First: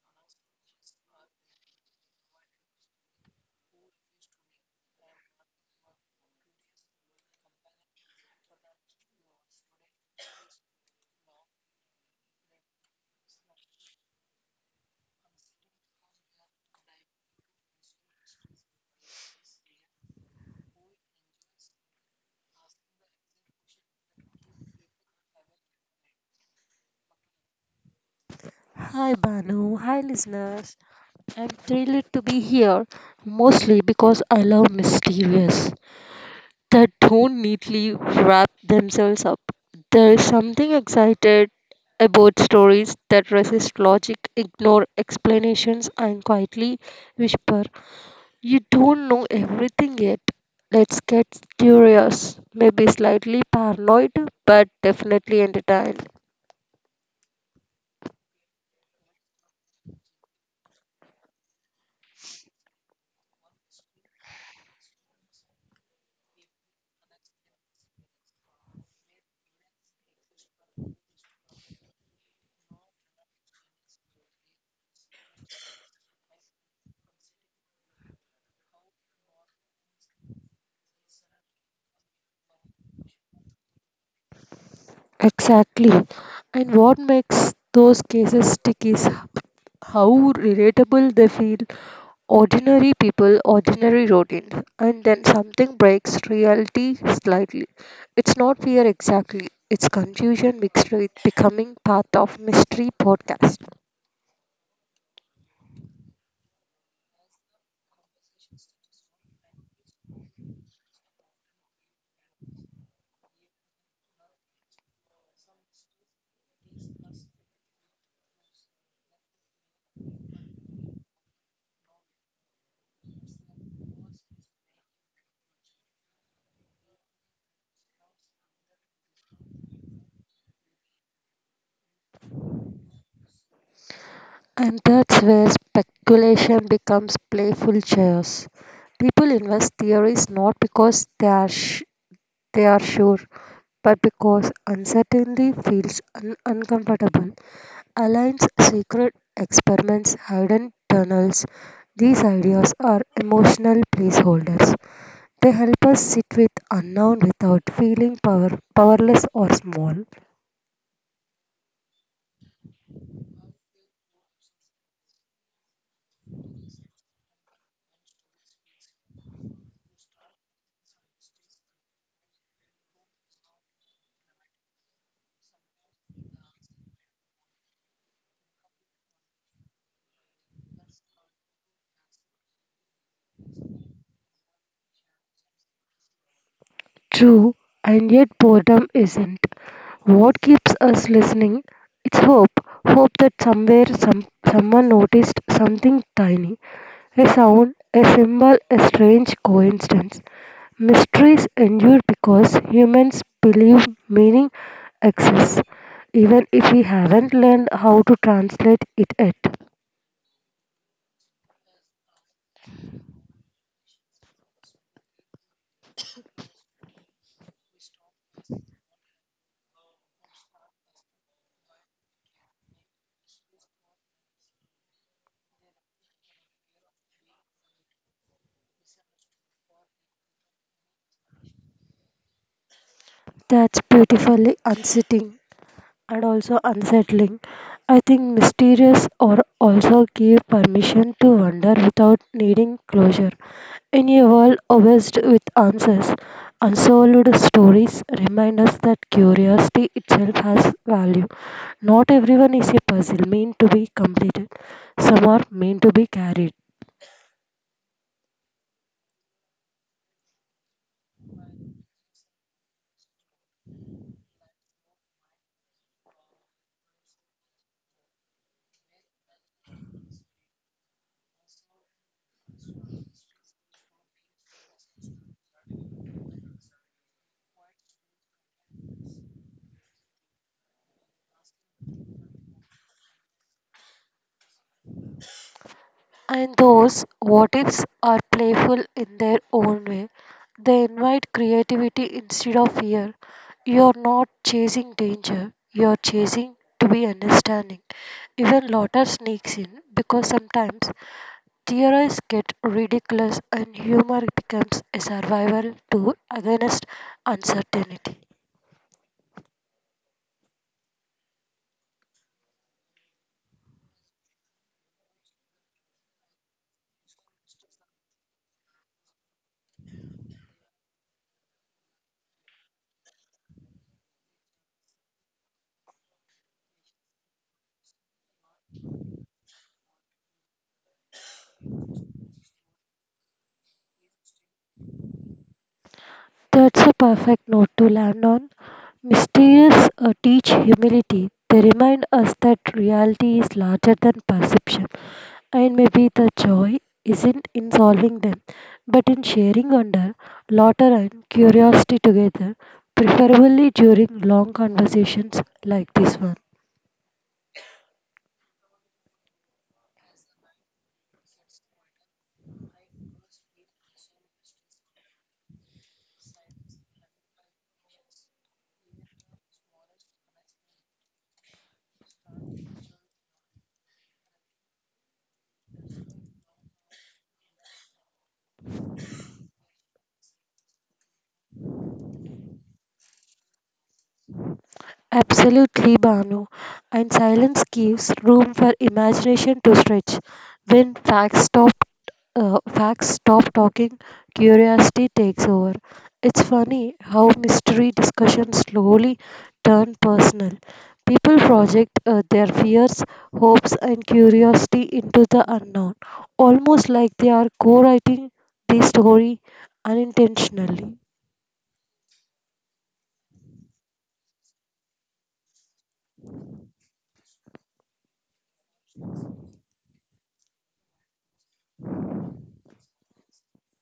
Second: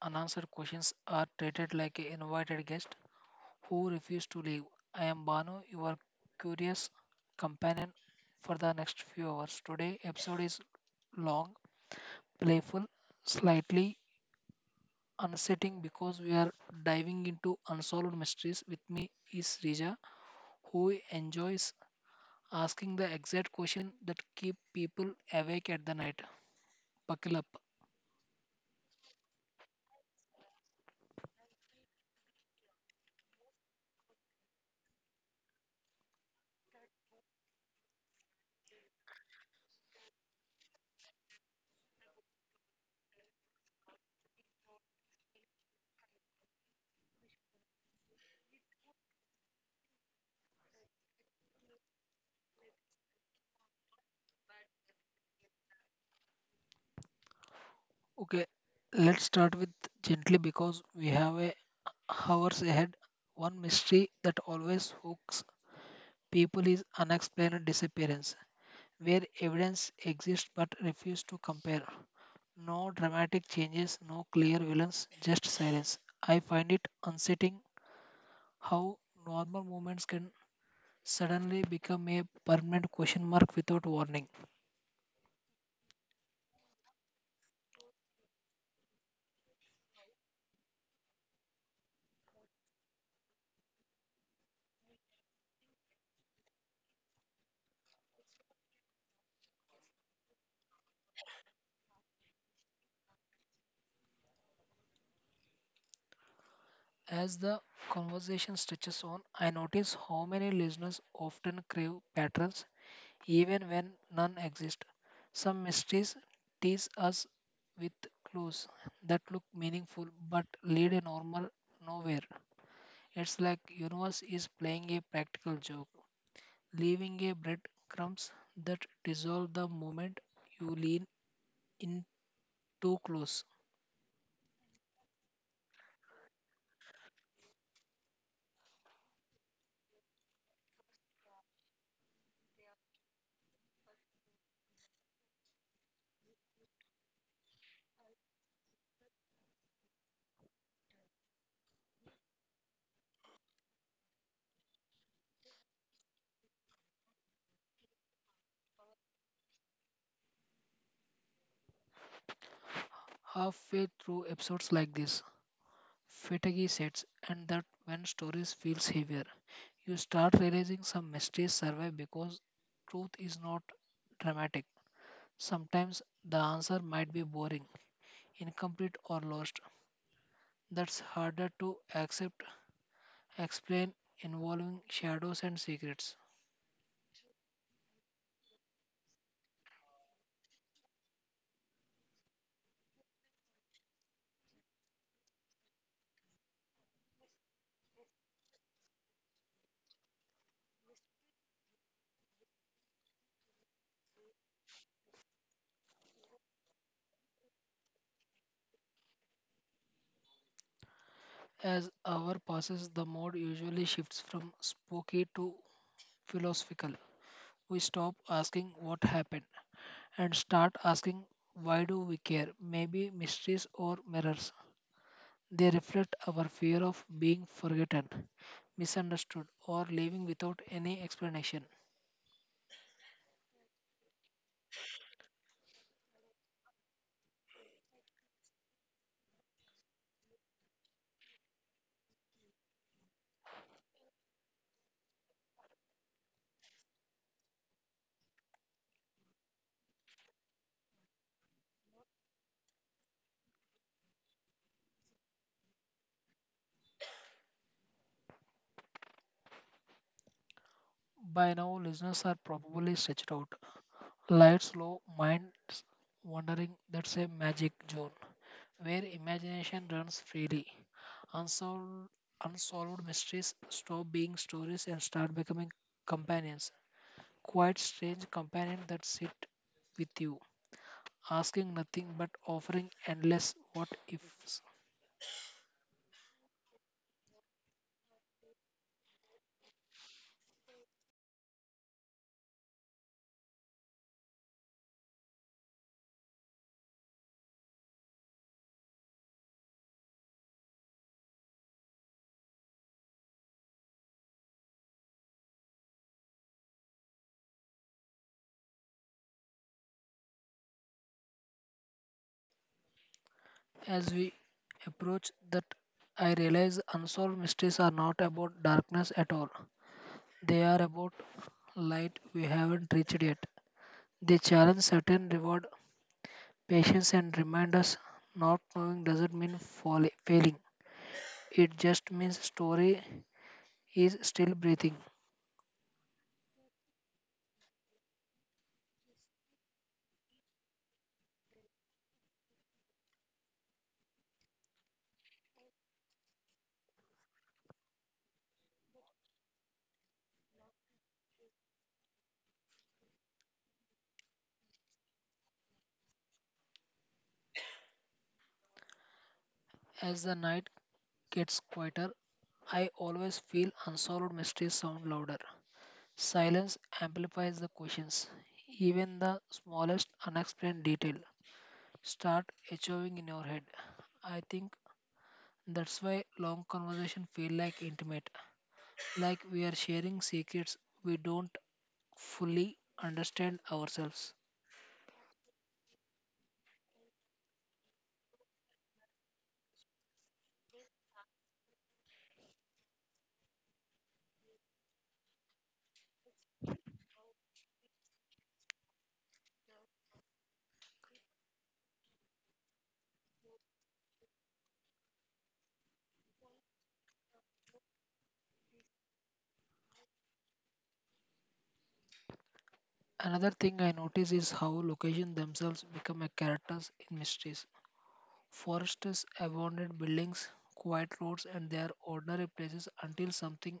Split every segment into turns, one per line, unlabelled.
unanswered questions are treated like an invited guest who refuse to leave. I am Banu, your curious companion for the next few hours. Today, episode is long, playful, slightly unsettling because we are diving into unsolved mysteries. With me is Rija, who enjoys asking the exact question that keep people awake at the night. Buckle up.
Hi Banu, hi listeners. I'm thrilled to be here mostly because I love mysterious that don't neatly wrap themselves up. There is something excited about stories that resist logic, ignore explanations, and quietly whisper, "You don't know everything yet." Let's get curious, maybe slightly paranoid, but definitely entertained.
Okay, let's start with gently because we have a hours ahead. One mystery that always hooks people is unexplained disappearance, where evidence exists but refuse to compare. No dramatic changes, no clear villains, just silence. I find it unsettling how normal moments can suddenly become a permanent question mark without warning.
Exactly. And what makes those cases stick is how relatable they feel. Ordinary people, ordinary routines, and then something breaks reality slightly. It's not fear exactly, it's confusion mixed with becoming part of mystery podcast.
As the conversation stretches on, I notice how many listeners often crave patterns even when none exist. Some mysteries tease us with clues that look meaningful but lead a normal nowhere. It's like universe is playing a practical joke, leaving a breadcrumbs that dissolve the moment you lean in too close.
And that's where speculation becomes playful chaos. People invest theories not because they are sure, but because uncertainty feels uncomfortable. Align's secret experiments, hidden tunnels, these ideas are emotional placeholders. They help us sit with unknown without feeling powerless or small.
Halfway through episodes like this, fatigue sets, and that when stories feels heavier, you start realizing some mysteries survive because truth is not dramatic. Sometimes the answer might be boring, incomplete, or lost. That's harder to accept, explain, involving shadows and secrets.
True, and yet boredom isn't. What keeps us listening? It's hope. Hope that somewhere someone noticed something tiny. A sound, a symbol, a strange coincidence. Mysteries endure because humans believe meaning exists, even if we haven't learned how to translate it yet.
As hour passes, the mode usually shifts from spooky to philosophical. We stop asking what happened and start asking why do we care? Maybe mysteries or mirrors. They reflect our fear of being forgotten, misunderstood, or living without any explanation.
That's beautifully unsettling. And also unsettling. I think mysterious or also give permission to wonder without needing closure. In a world obsessed with answers, unsolved stories remind us that curiosity itself has value. Not everyone is a puzzle meant to be completed. Some are meant to be carried.
By now, listeners are probably stretched out, lights low, minds wandering. That's a magic zone where imagination runs freely. Unsolved, unsolved mysteries stop being stories and start becoming companions. Quite strange companions that sit with you, asking nothing but offering endless what ifs.
And those what ifs are playful in their own way. They invite creativity instead of fear. You're not chasing danger, you're chasing to be understanding. Even laughter sneaks in because sometimes theories get ridiculous and humor becomes a survival tool against uncertainty.
As we approach that, I realize unsolved mysteries are not about darkness at all. They are about light we haven't reached yet. They challenge certain reward patience and remind us not knowing doesn't mean failing. It just means story is still breathing.
That's a perfect note to land on. Mysteries teach humility. They remind us that reality is larger than perception, and maybe the joy isn't in solving them, but in sharing wonder, laughter, and curiosity together, preferably during long conversations like this one.
As the night gets quieter, I always feel unsolved mysteries sound louder. Silence amplifies the questions. Even the smallest unexplained detail start echoing in your head. I think that's why long conversation feel like intimate. Like we are sharing secrets we don't fully understand ourselves.
Absolutely, Banu. And silence gives room for imagination to stretch. When facts stop talking, curiosity takes over. It's funny how mystery discussions slowly turn personal. People project their fears, hopes, and curiosity into the unknown, almost like they are co-writing the story unintentionally.
Another thing I notice is how locations themselves become a characters in mysteries. Forests, abandoned buildings, quiet roads, and their ordinary places until something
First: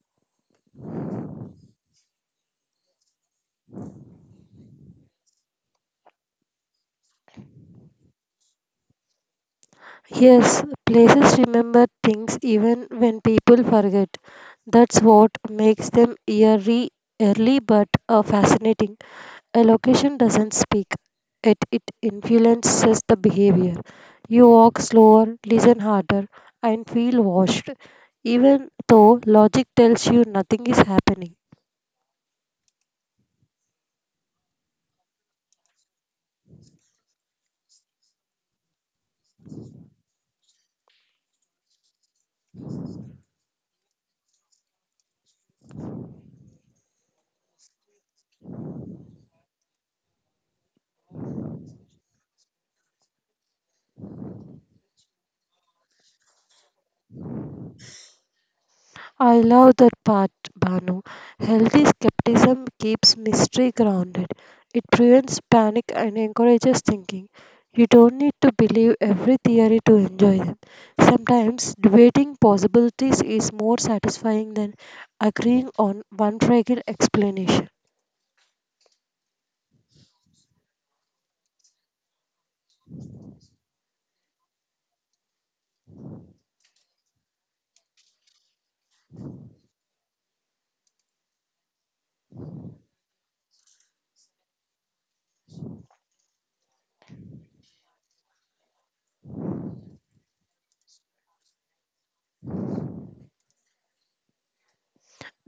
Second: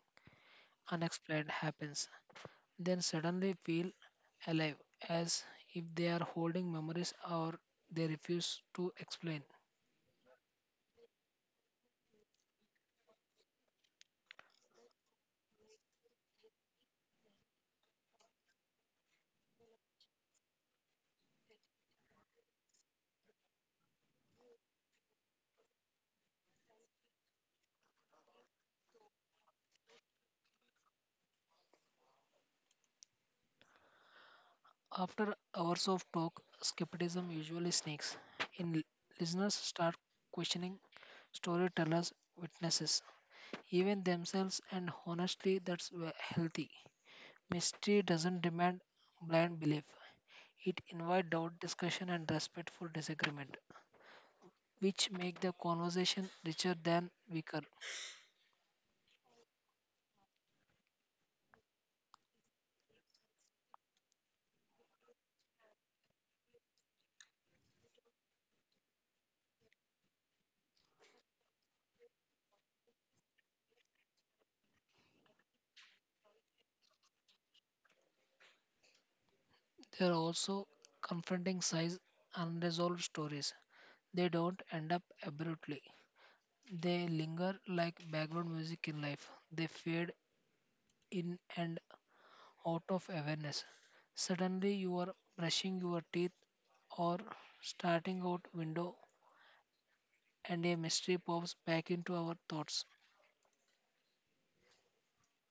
unexplained happens. Then suddenly feel alive, as if they are holding memories or they refuse to explain.
Yes, places remember things even when people forget. That's what makes them eerie, early but fascinating. A location doesn't speak, it influences the behavior. You walk slower, listen harder, and feel washed, even though logic tells you nothing is happening.
After hours of talk, skepticism usually sneaks in. Listeners start questioning storytellers, witnesses, even themselves, and honestly, that's healthy. Mystery doesn't demand blind belief. It invites doubt, discussion, and respectful disagreement, which make the conversation richer than weaker.
I love that part, Banu. Healthy skepticism keeps mystery grounded. It prevents panic and encourages thinking. You don't need to believe every theory to enjoy them. Sometimes debating possibilities is more satisfying than agreeing on one fragile explanation.
They are also confronting size unresolved stories. They don't end up abruptly. They linger like background music in life. They fade in and out of awareness. Suddenly, you are brushing your teeth or starting out window, and a mystery pops back into our thoughts.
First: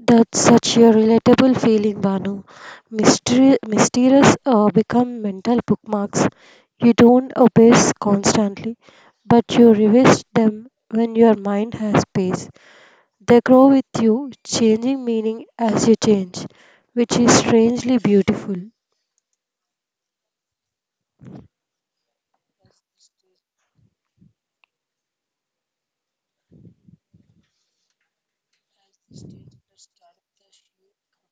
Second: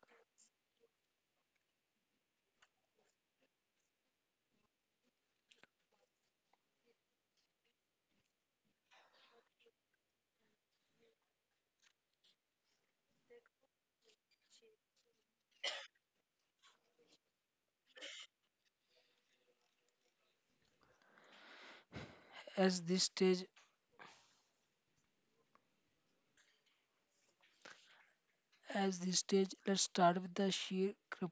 That's such a relatable feeling, Banu. Mysterious become mental bookmarks. You don't obsess constantly, but you revisit them when your mind has space. They grow with you, changing meaning as you change, which is strangely beautiful.
As this stage, as this stage, let's start with the sheer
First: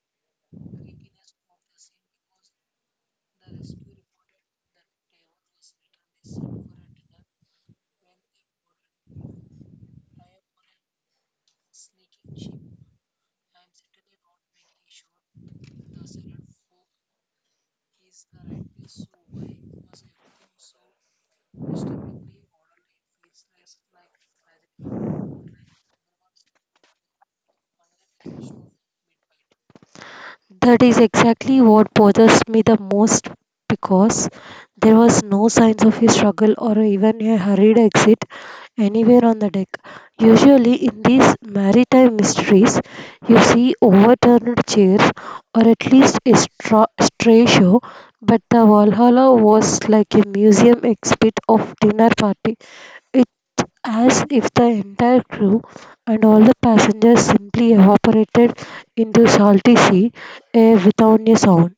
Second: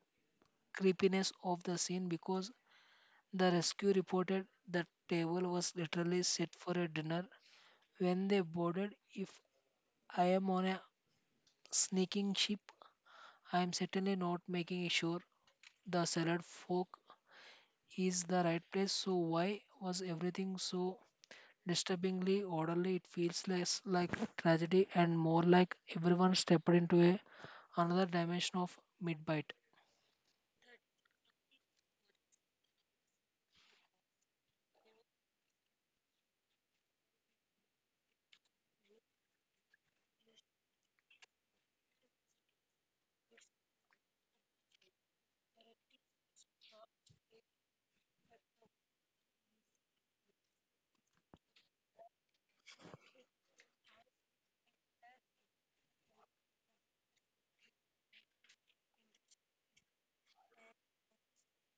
creepiness of the scene because the rescue reported that table was literally set for a dinner when they boarded. If I am on a sneaking ship, I am certainly not making sure the salad fork is the right place, so why was everything so disturbingly orderly? It feels less like tragedy and more like everyone stepped into a another dimension of mid bite.
That is exactly what bothers me the most because there was no signs of a struggle or even a hurried exit anywhere on the deck. Usually, in these maritime mysteries, you see overturned chairs or at least a stray show, but the Valhalla was like a museum exhibit of dinner party as if the entire crew and all the passengers simply evaporated into salty sea air without a sound.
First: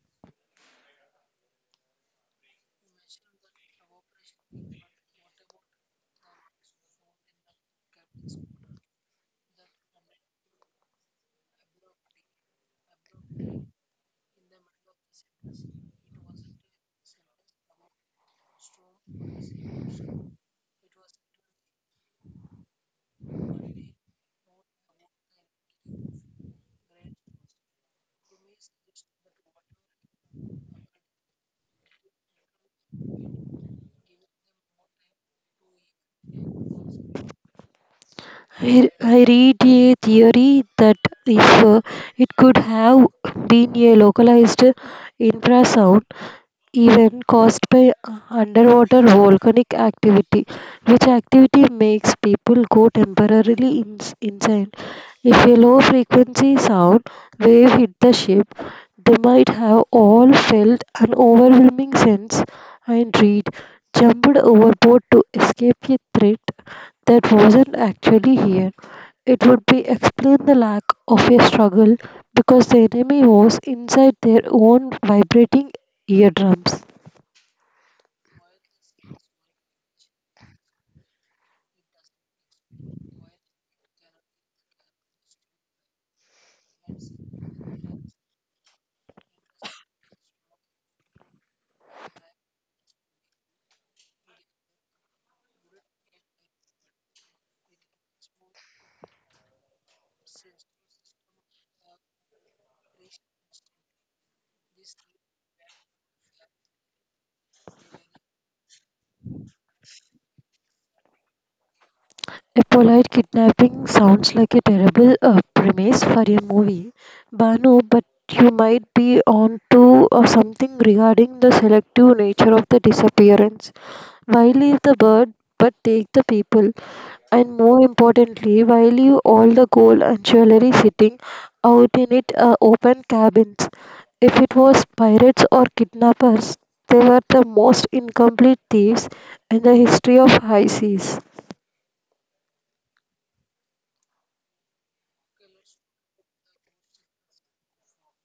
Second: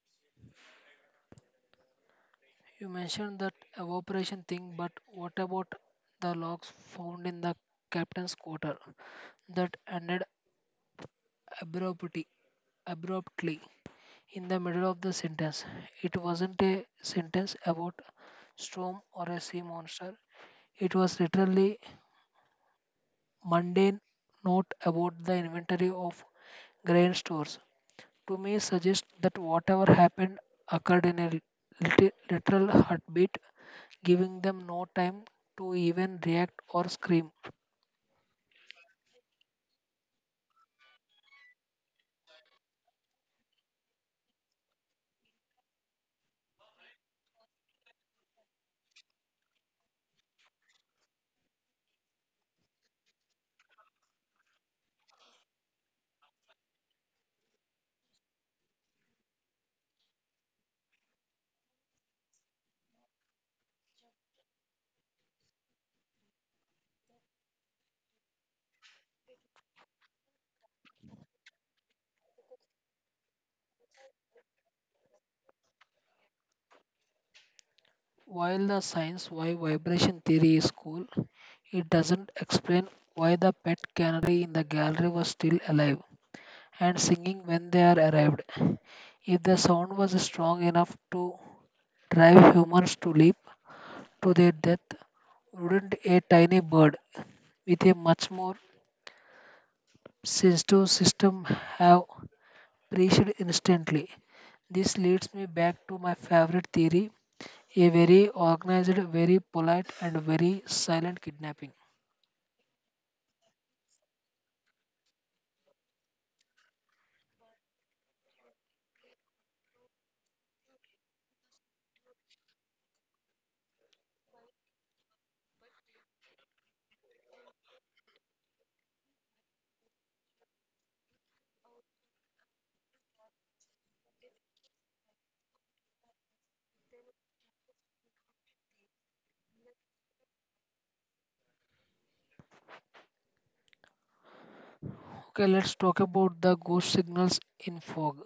You mentioned that evaporation thing, but what about the logs found in the captain's quarter that ended abruptly? Abruptly, in the middle of the sentence. It wasn't a sentence about storm or a sea monster. It was literally mundane note about the inventory of grain stores. To me, suggests that whatever happened occurred in a literal heartbeat, giving them no time to even react or scream.
I read a theory that if it could have been a localized infrasound even caused by underwater volcanic activity, which activity makes people go temporarily insane. If a low frequency sound wave hit the ship, they might have all felt an overwhelming sense and read jumped overboard to escape a threat that wasn't actually here. It would be explain the lack of a struggle because the enemy was inside their own vibrating eardrums.
While the science why vibration theory is cool, it doesn't explain why the pet canary in the gallery was still alive and singing when they are arrived. If the sound was strong enough to drive humans to leap to their death, wouldn't a tiny bird with a much more sensitive system have perished instantly? This leads me back to my favorite theory a very organized, very polite, and very silent kidnapping.
A polite kidnapping sounds like a terrible premise for a movie, Banu, but you might be onto something regarding the selective nature of the disappearance. Why leave the bird but take the people? And more importantly, why leave all the gold and jewelry sitting out in it open cabins? If it was pirates or kidnappers, they were the most incomplete thieves in the history of high seas.
Okay, let's talk about the ghost signals in fog.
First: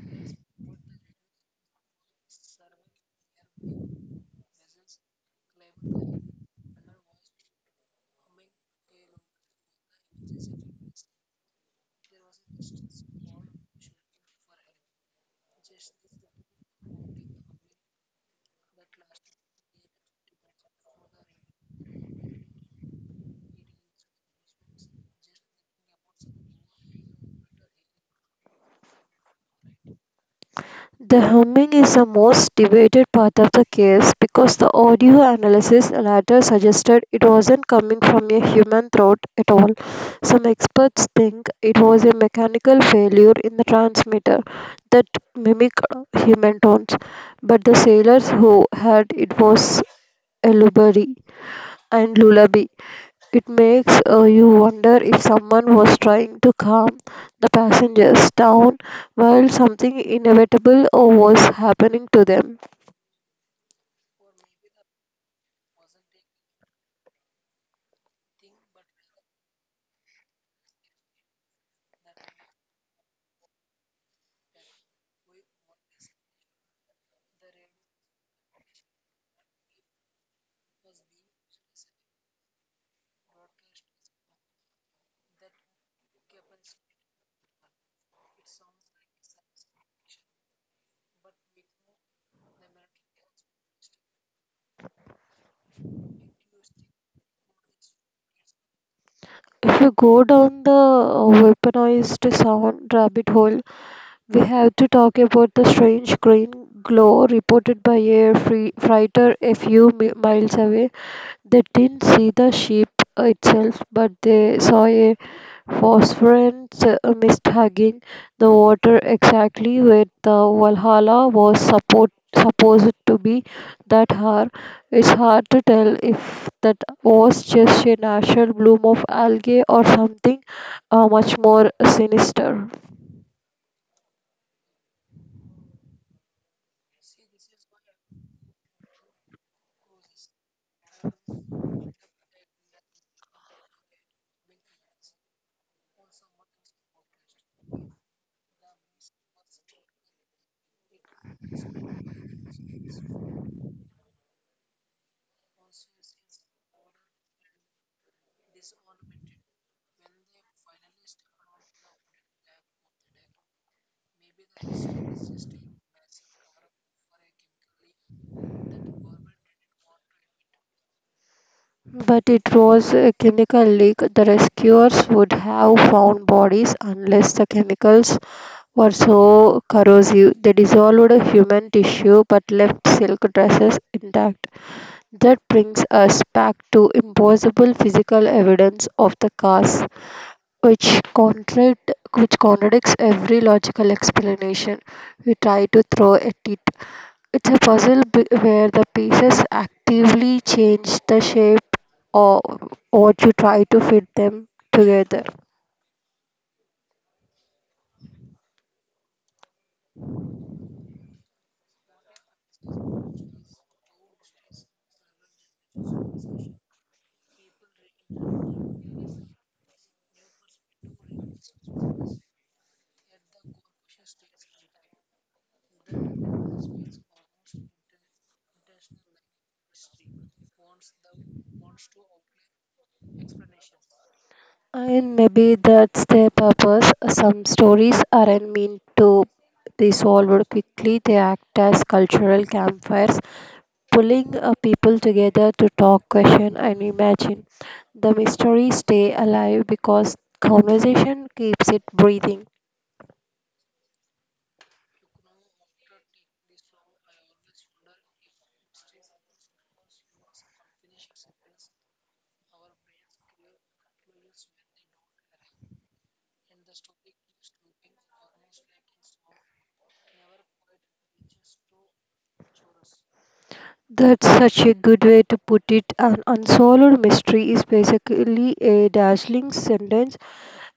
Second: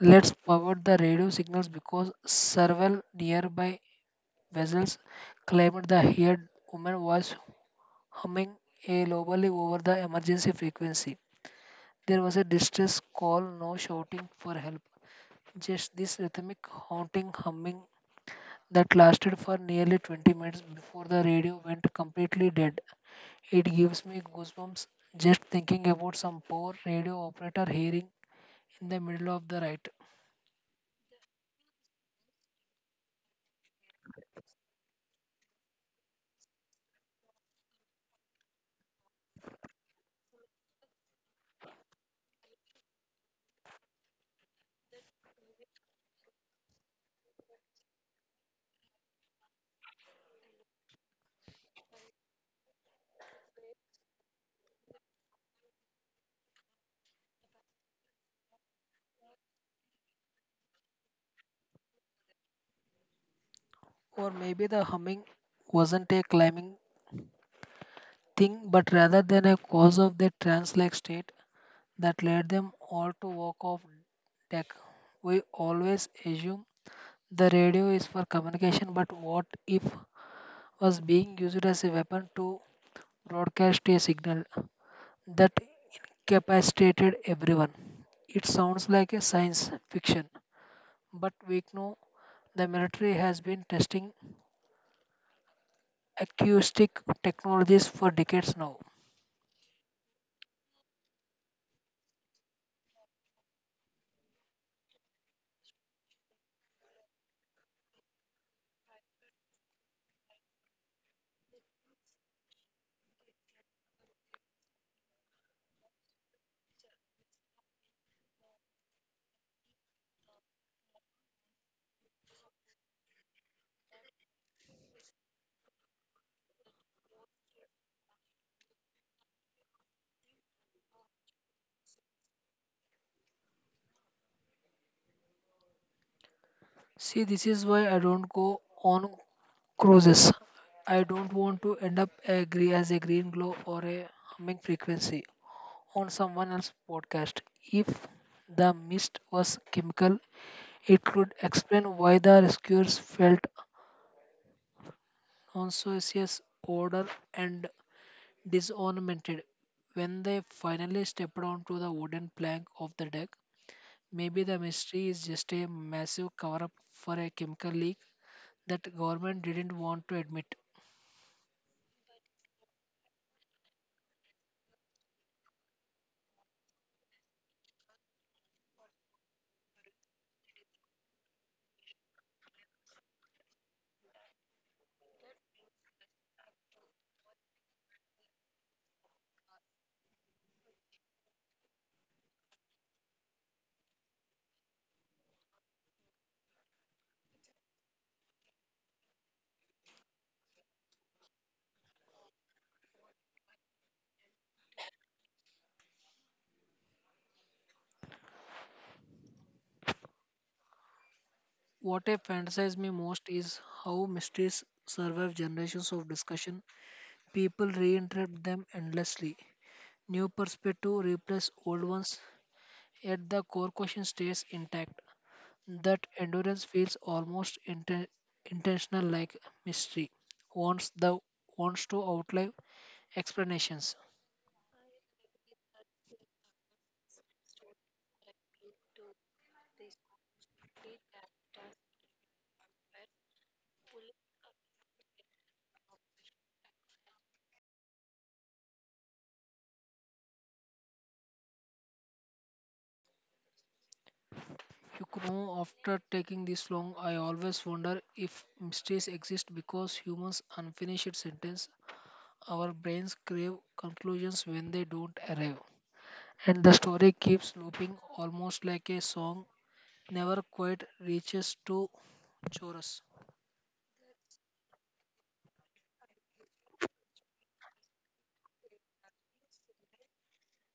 Let's power the radio signals because several nearby vessels claimed the heard woman was humming a lowly over the emergency frequency. There was a distress call, no shouting for help, just this rhythmic haunting humming that lasted for nearly 20 minutes before the radio went completely dead. It gives me goosebumps just thinking about some poor radio operator hearing in the middle of the night.
The humming is the most debated part of the case because the audio analysis later suggested it wasn't coming from a human throat at all. Some experts think it was a mechanical failure in the transmitter that mimicked human tones, but the sailors who heard it was a lullaby it makes you wonder if someone was trying to calm the passengers down while something inevitable was happening to them.
Or maybe the humming wasn't a climbing thing, but rather than a cause of their trance like state that led them all to walk off deck. We always assume the radio is for communication, but what if was being used as a weapon to broadcast a signal that incapacitated everyone? It sounds like a science fiction, but we know the military has been testing acoustic technologies for decades now.
If you go down the weaponized sound rabbit hole, we have to talk about the strange green glow reported by a free freighter a few miles away. They didn't see the ship itself, but they saw a Phosphorus missed hugging the water exactly where the Valhalla was supposed to be that hour. It's hard to tell if that was just a natural bloom of algae or something much more sinister.
See, this is why I don't go on cruises. I don't want to end up agree as a green glow or a humming frequency on someone else's podcast. If the mist was chemical, it could explain why the rescuers felt nauseous odor and disoriented when they finally stepped onto the wooden plank of the deck. Maybe the mystery is just a massive cover up for a chemical leak that the government didn't want to admit.
But it was a chemical leak. The rescuers would have found bodies unless the chemicals were so corrosive. They dissolved human tissue but left silk dresses intact. That brings us back to impossible physical evidence of the cause, which, contradict, which contradicts every logical explanation we try to throw at it. It's a puzzle where the pieces actively change the shape or what you try to fit them together.
What I fantasize me most is how mysteries survive generations of discussion. People reinterpret them endlessly. New perspective replace old ones, yet the core question stays intact. That endurance feels almost intentional like mystery. Wants the wants to outlive explanations.
And maybe that's their purpose. Some stories aren't meant to be solved quickly, they act as cultural campfires, pulling people together to talk, question, and imagine. The mysteries stay alive because conversation keeps it breathing.
You know, after taking this long, I always wonder if mysteries exist because humans unfinished sentence. Our brains crave conclusions when they don't arrive. And the story keeps looping almost like a song never quite reaches to chorus.
That's such a good way to put it. An unsolved mystery is basically a dazzling sentence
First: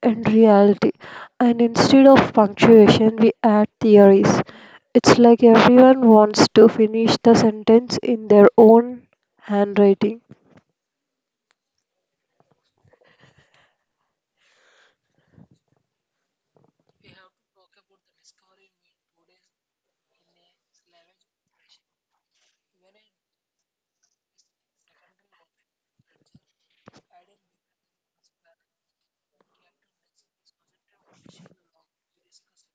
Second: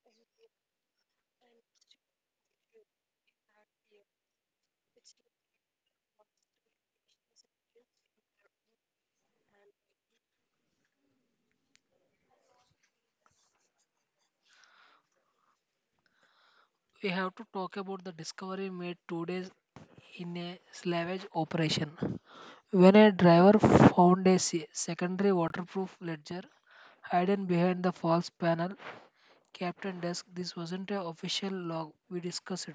and reality. And instead of punctuation, we add theories. It's like everyone wants to finish the sentence in their own handwriting.
We have to talk about the discovery made 2 days in a salvage operation. When a driver found a secondary waterproof ledger hidden behind the false panel, Captain Dusk, this wasn't an official log we discussed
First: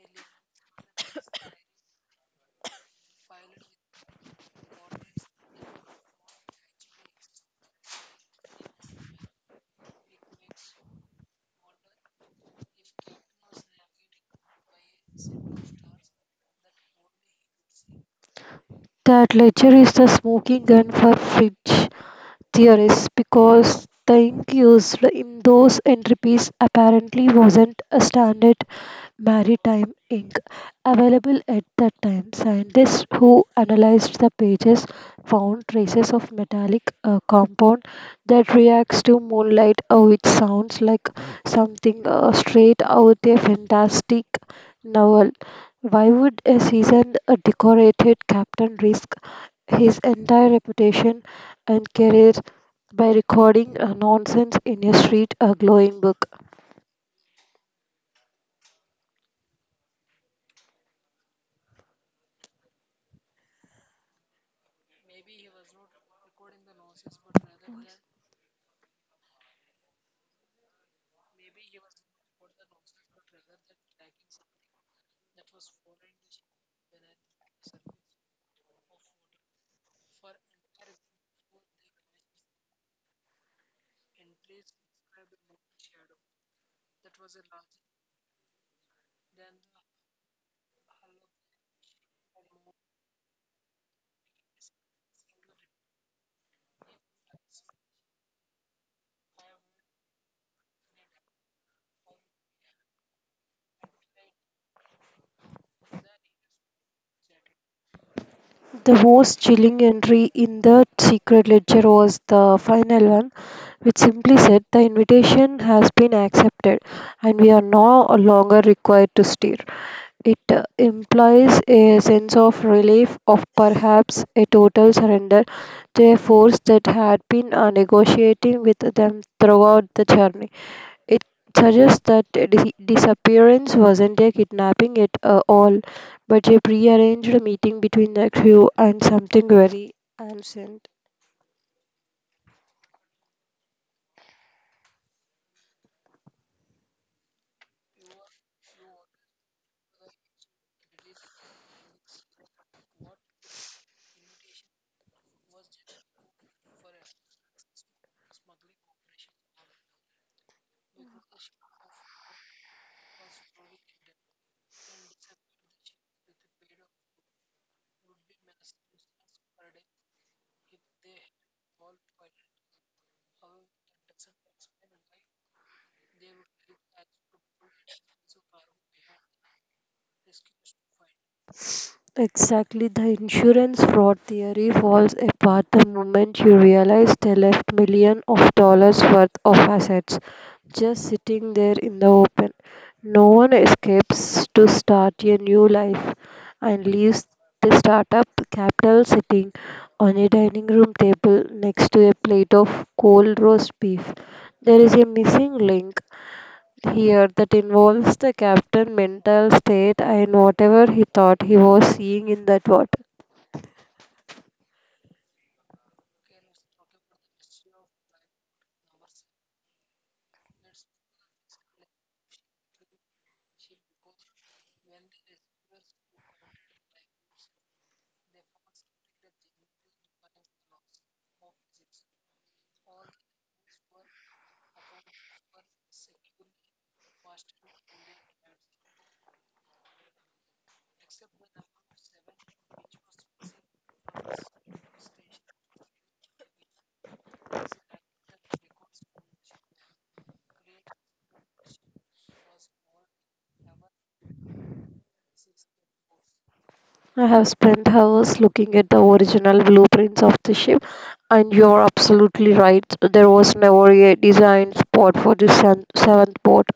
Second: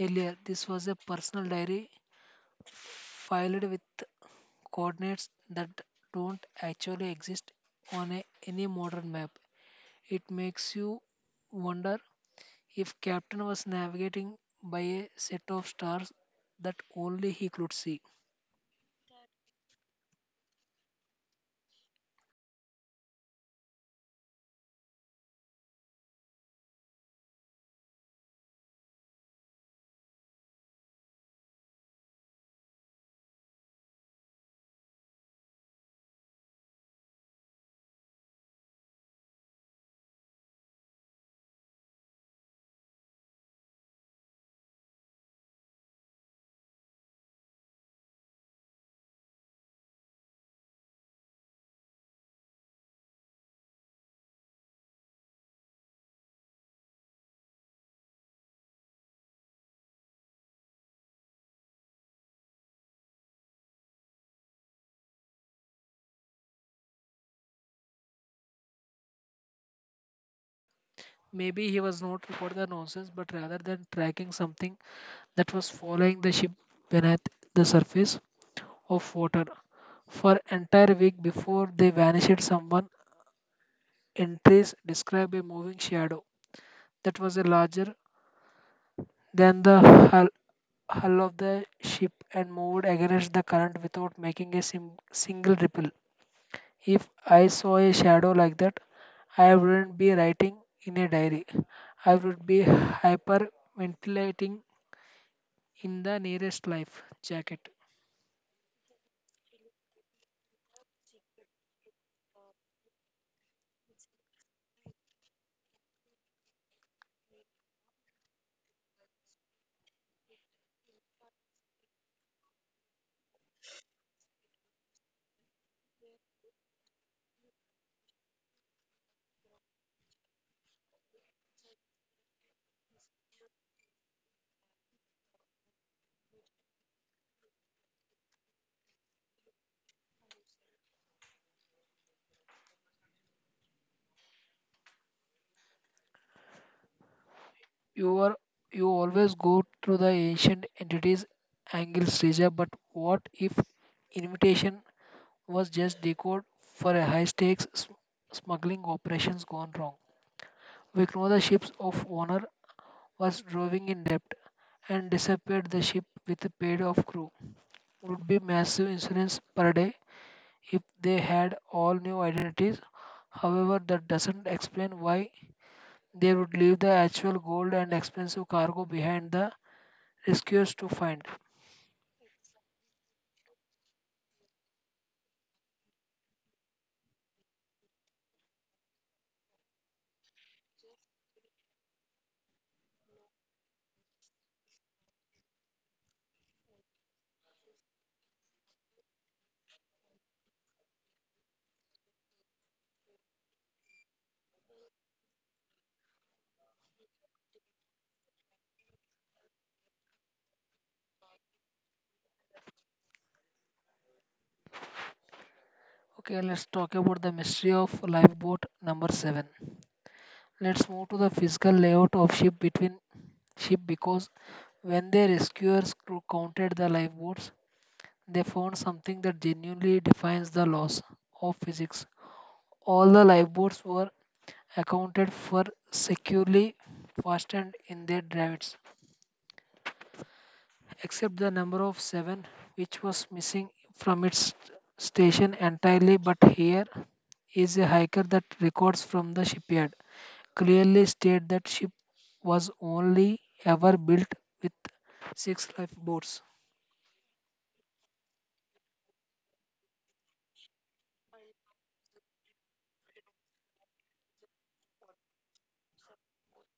earlier. This was a personal diary filed with coordinates that don't actually exist on a, any modern map. It makes you wonder if Captain was navigating by a set of stars that only he could see.
That ledger is the smoking gun for fridge theorists because the ink used in those entries apparently wasn't a standard Maritime Inc., available at that time. Scientists who analyzed the pages found traces of metallic compound that reacts to moonlight, which sounds like something straight out a fantastic novel. Why would a seasoned, decorated captain risk his entire reputation and career by recording nonsense in a street glowing book?
Maybe he was not recording the nonsense, but rather than tracking something that was following the ship beneath the surface, of water for entire week before they vanished someone entries describe a moving shadow that was larger than the hull, hull of the ship and moved against the current without making a single ripple. If I saw a shadow like that, I wouldn't be writing in a diary, I would be hyperventilating in the nearest life jacket.
The most chilling entry in the secret ledger was the final one, which simply said the invitation has been accepted and we are no longer required to steer. It implies a sense of relief, of perhaps a total surrender to a force that had been negotiating with them throughout the journey. It suggests that the disappearance wasn't a kidnapping at all, but a prearranged meeting between the crew and something very ancient.
You are you always go through the ancient entities angles Reja, but what if invitation was just decode for a high stakes smuggling operations gone wrong? We know the ships of honor was drowning in debt and disappeared the ship with a paid off crew. Would be massive insurance per day if they had all new identities. However, that doesn't explain why they would leave the actual gold and expensive cargo behind the rescuers to find.
Exactly, the insurance fraud theory falls apart the moment you realize they left millions of dollars worth of assets just sitting there in the open. No one escapes to start a new life and leaves They start up the capital sitting on a dining room table next to a plate of cold roast beef. There is a missing link here that involves the captain' mental state and whatever he thought he was seeing in that watch.
Okay, let's talk about the mystery of lifeboat number 7. Let's move to the physical layout of ship because when the rescuers counted the lifeboats, they found something that genuinely defines the laws of physics. All the lifeboats were accounted for securely fastened in their davits, except the number of seven, which was missing from its station entirely. But here is a hiker that records from the shipyard clearly state that ship was only ever built with six lifeboats.
I have spent hours looking at the original blueprints of the ship, and you are absolutely right. There was never a designed spot for the seventh boat,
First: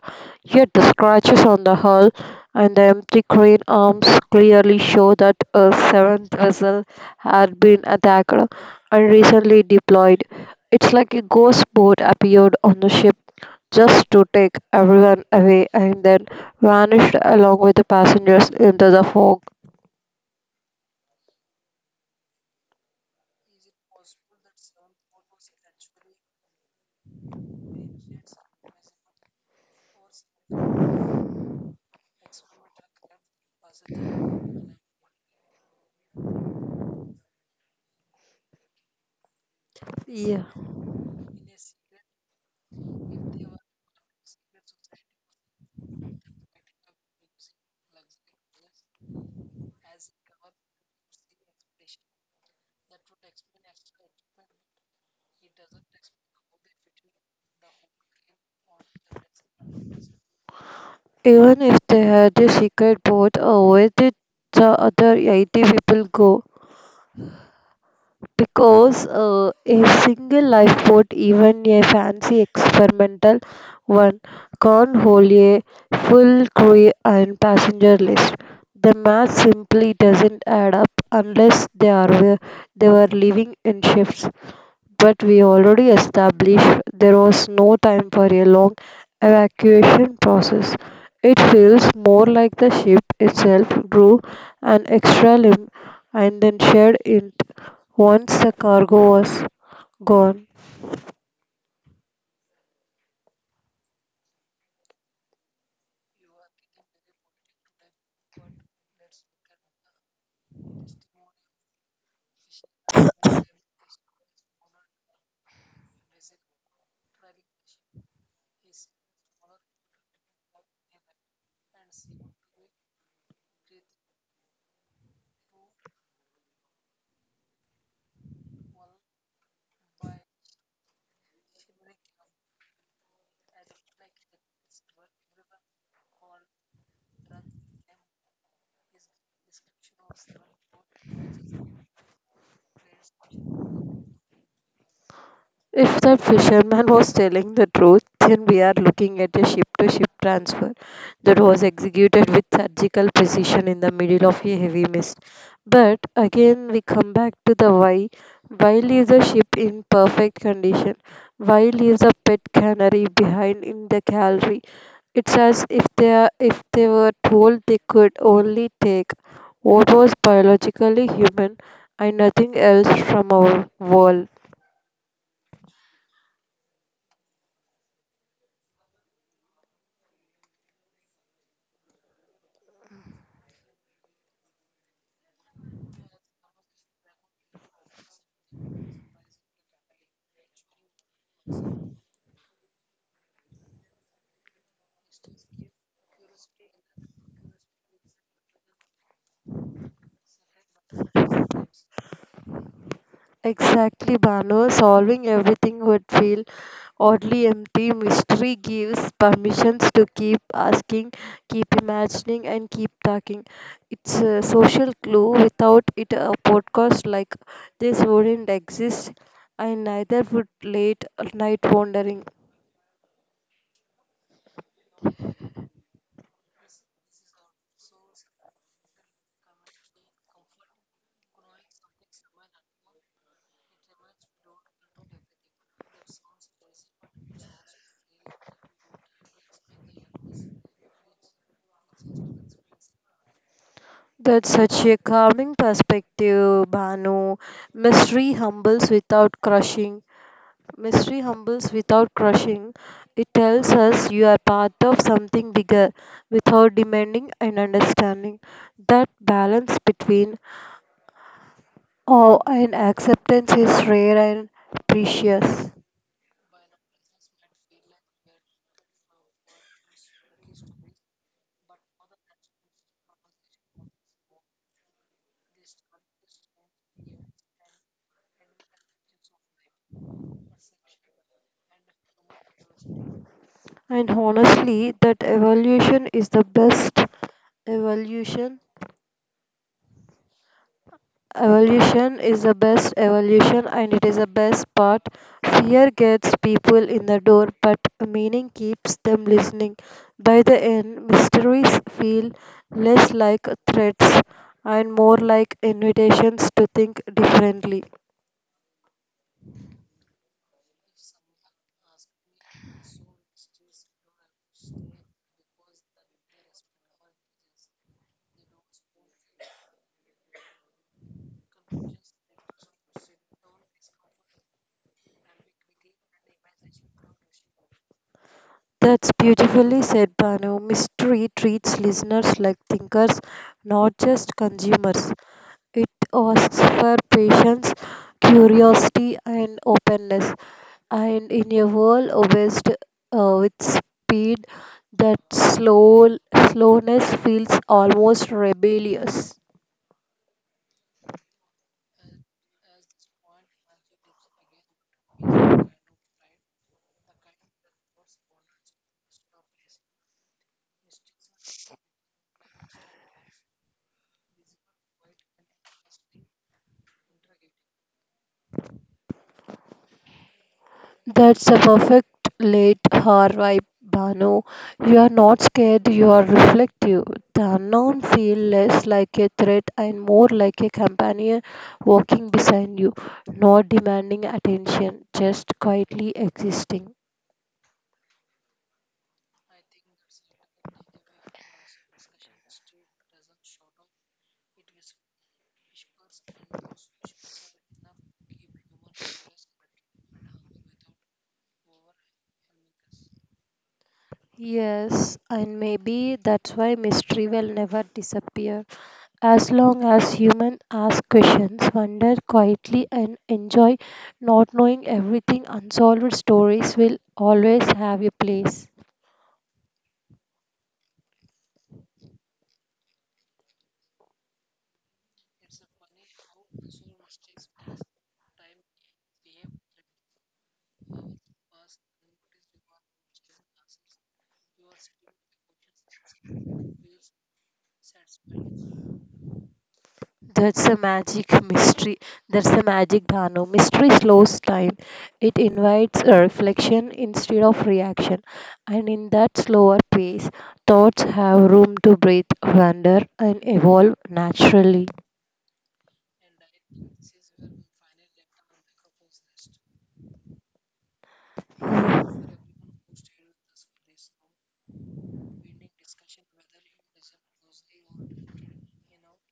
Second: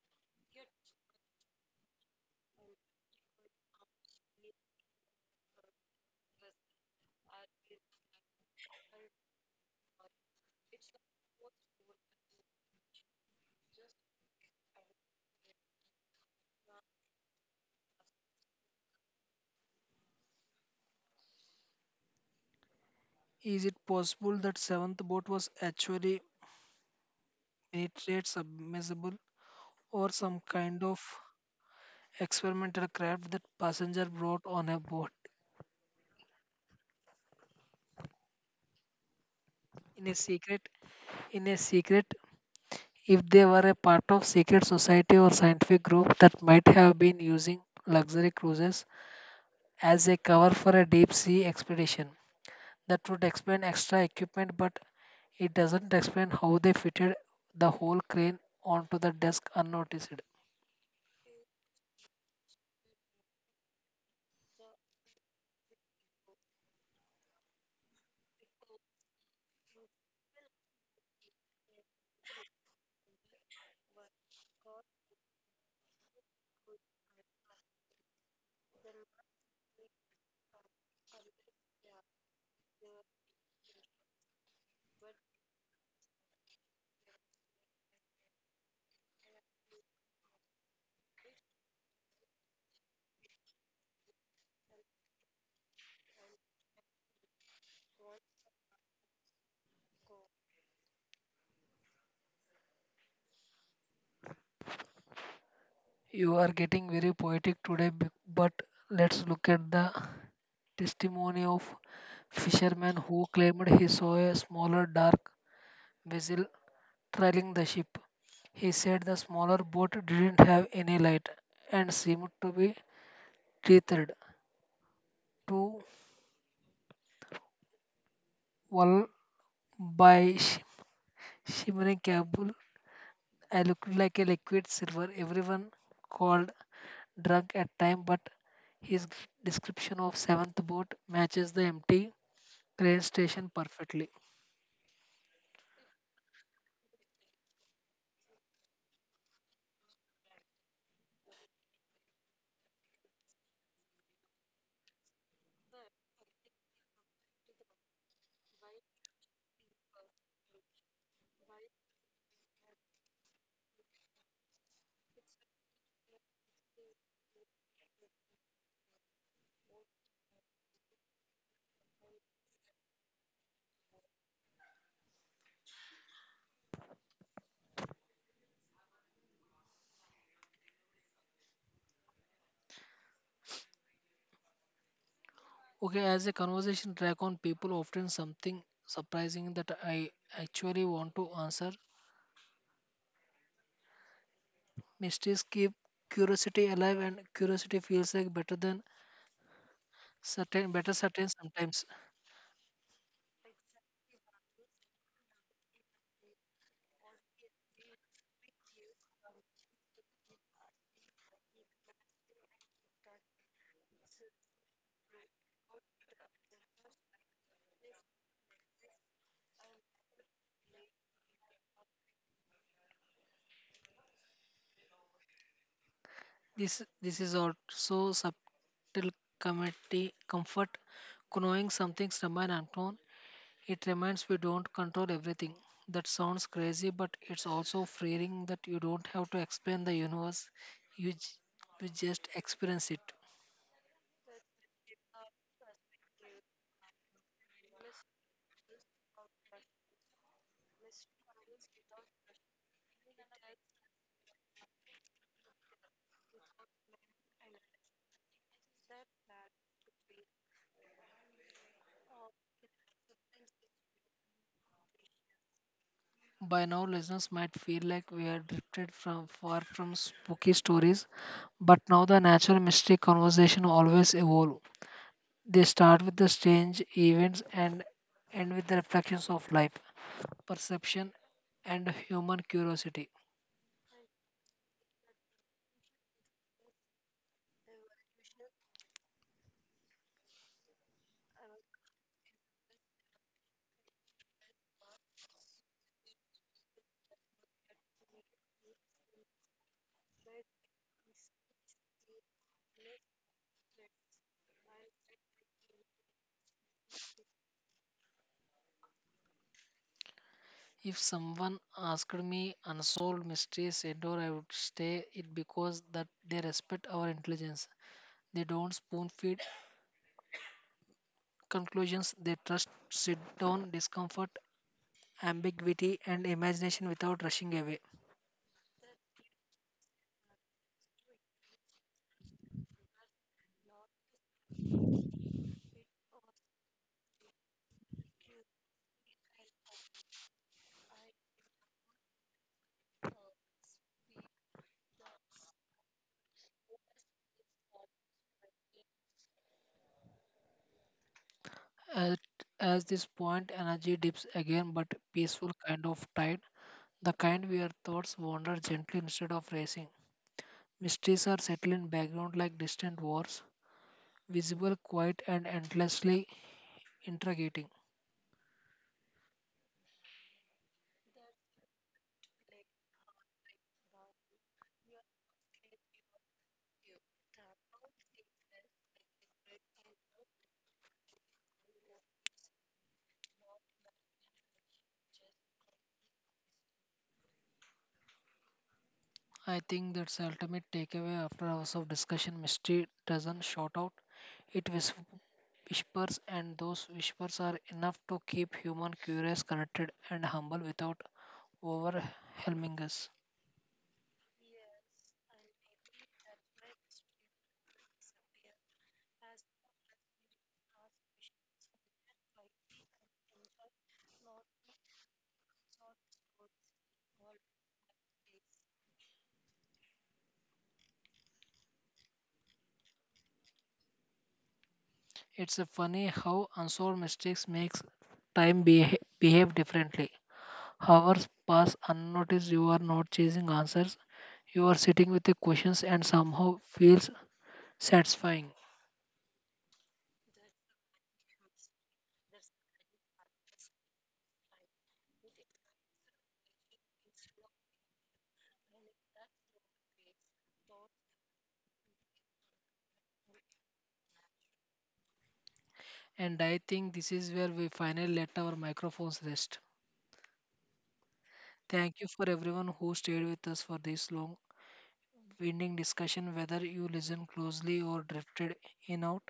yet the scratches on the hull and the empty crane arms clearly show that a seventh vessel had been attacked and recently deployed. It's like a ghost boat appeared on the ship just to take everyone away and then vanished along with the passengers into the fog.
Is it possible that seventh boat was actually military submersible or some kind of experimental craft that passenger brought on a boat in a
Yeah.
secret in a secret if they were a part of secret society or scientific group that might have been using luxury cruises as a cover for a deep sea expedition, that would explain extra equipment, but it doesn't explain how they fitted the whole crane onto the desk unnoticed.
Even if they had a secret vote, where did the other 80 people go? Because a single lifeboat, even a fancy experimental one, can't hold a full crew and passenger list. The math simply doesn't add up unless they were living in shifts. But we already established there was no time for a long evacuation process. It feels more like the ship itself grew an extra limb and then shed it once the cargo was gone.
You are getting very poetic today, but let's look at the testimony of fisherman who claimed he saw a smaller dark vessel trailing the ship. He said the smaller boat didn't have any light and seemed to be tethered to wall by shimmering cable. I looked like a liquid silver. Everyone called drunk at time, but his description of seventh boat matches the empty train station perfectly.
If that fisherman was telling the truth, then we are looking at a ship to ship transfer that was executed with surgical precision in the middle of a heavy mist. But again, we come back to the why. Why leave the ship in perfect condition? Why leave the pet canary behind in the gallery? It's as if if they were told they could only take what was biologically human and nothing else from our world.
Okay, as a conversation track on people often something surprising that I actually want to answer. Mysteries keep curiosity alive, and curiosity feels like better than certain, better certain sometimes.
Exactly, Bano. Solving everything would feel oddly empty. Mystery gives permissions to keep asking, keep imagining, and keep talking. It's a social clue. Without it, a podcast like this wouldn't exist, and neither would late night wandering.
This is also subtle comedy comfort. Knowing something's remain unknown, it reminds we don't control everything. That sounds crazy, but it's also freeing that you don't have to explain the universe. You j- you just experience it.
That's such a calming perspective, Banu. Mystery humbles without crushing. Mystery humbles without crushing. It tells us you are part of something bigger without demanding an understanding. That balance between awe and acceptance is rare and precious.
By now, listeners might feel like we are drifted from far from spooky stories, but now the natural mystery conversation always evolve. They start with the strange events and end with the reflections of life, perception, and human curiosity.
And honestly, that evolution is the best evolution Evolution is the best evolution and it is the best part. Fear gets people in the door, but meaning keeps them listening. By the end, mysteries feel less like threats and more like invitations to think differently.
If someone asked me unsolved mysteries indoor, I would stay it because that they respect our intelligence. They don't spoon feed conclusions. They trust sit down discomfort ambiguity, and imagination without rushing away.
That's beautifully said, Banu. Mystery treats listeners like thinkers, not just consumers. It asks for patience, curiosity, and openness. And in a world obsessed with speed, that slowness feels almost rebellious.
At, as this point, energy dips again, but peaceful kind of tide, the kind where thoughts wander gently instead of racing. Mysteries are settled in background like distant wars, visible, quiet, and endlessly interrogating.
That's a perfect late hour vibe, Bano. You are not scared, you are reflective. The unknown feels less like a threat and more like a companion walking beside you, not demanding attention, just quietly existing.
I think that's the ultimate takeaway after hours of discussion. Mystery doesn't shout out, it whispers, and those whispers are enough to keep human curious, connected, and humble without overwhelming us.
Yes, and maybe that's why mystery will never disappear. As long as humans ask questions, wonder quietly, and enjoy not knowing everything, unsolved stories will always have a place.
It's a funny how unsolved mistakes makes time behave differently. Hours pass unnoticed. You are not chasing answers. You are sitting with the questions and somehow feels satisfying.
That's a magic mystery. That's a magic Dhanu. Mystery slows time. It invites a reflection instead of reaction. And in that slower pace, thoughts have room to breathe, wander, and evolve naturally.
And I think this is where we finally let our microphones rest. Thank
Yeah,
you for everyone who stayed with us for this long winding discussion whether you listened closely or drifted in out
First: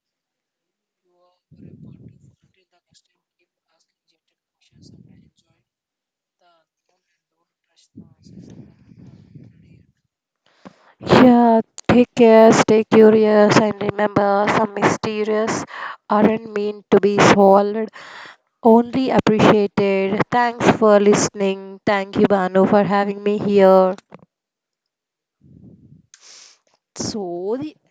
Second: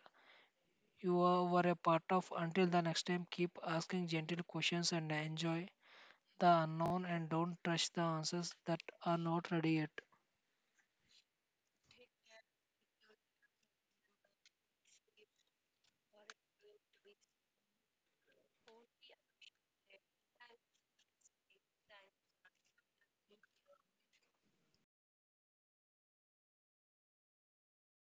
were a part of. Until the next time, keep asking gentle questions and enjoy the unknown and don't rush the answers that are not ready yet.
take care, stay curious, and remember some mysterious aren't meant to be swallowed, only appreciated. Thanks for listening. Thank you, Banu, for having me here. So, the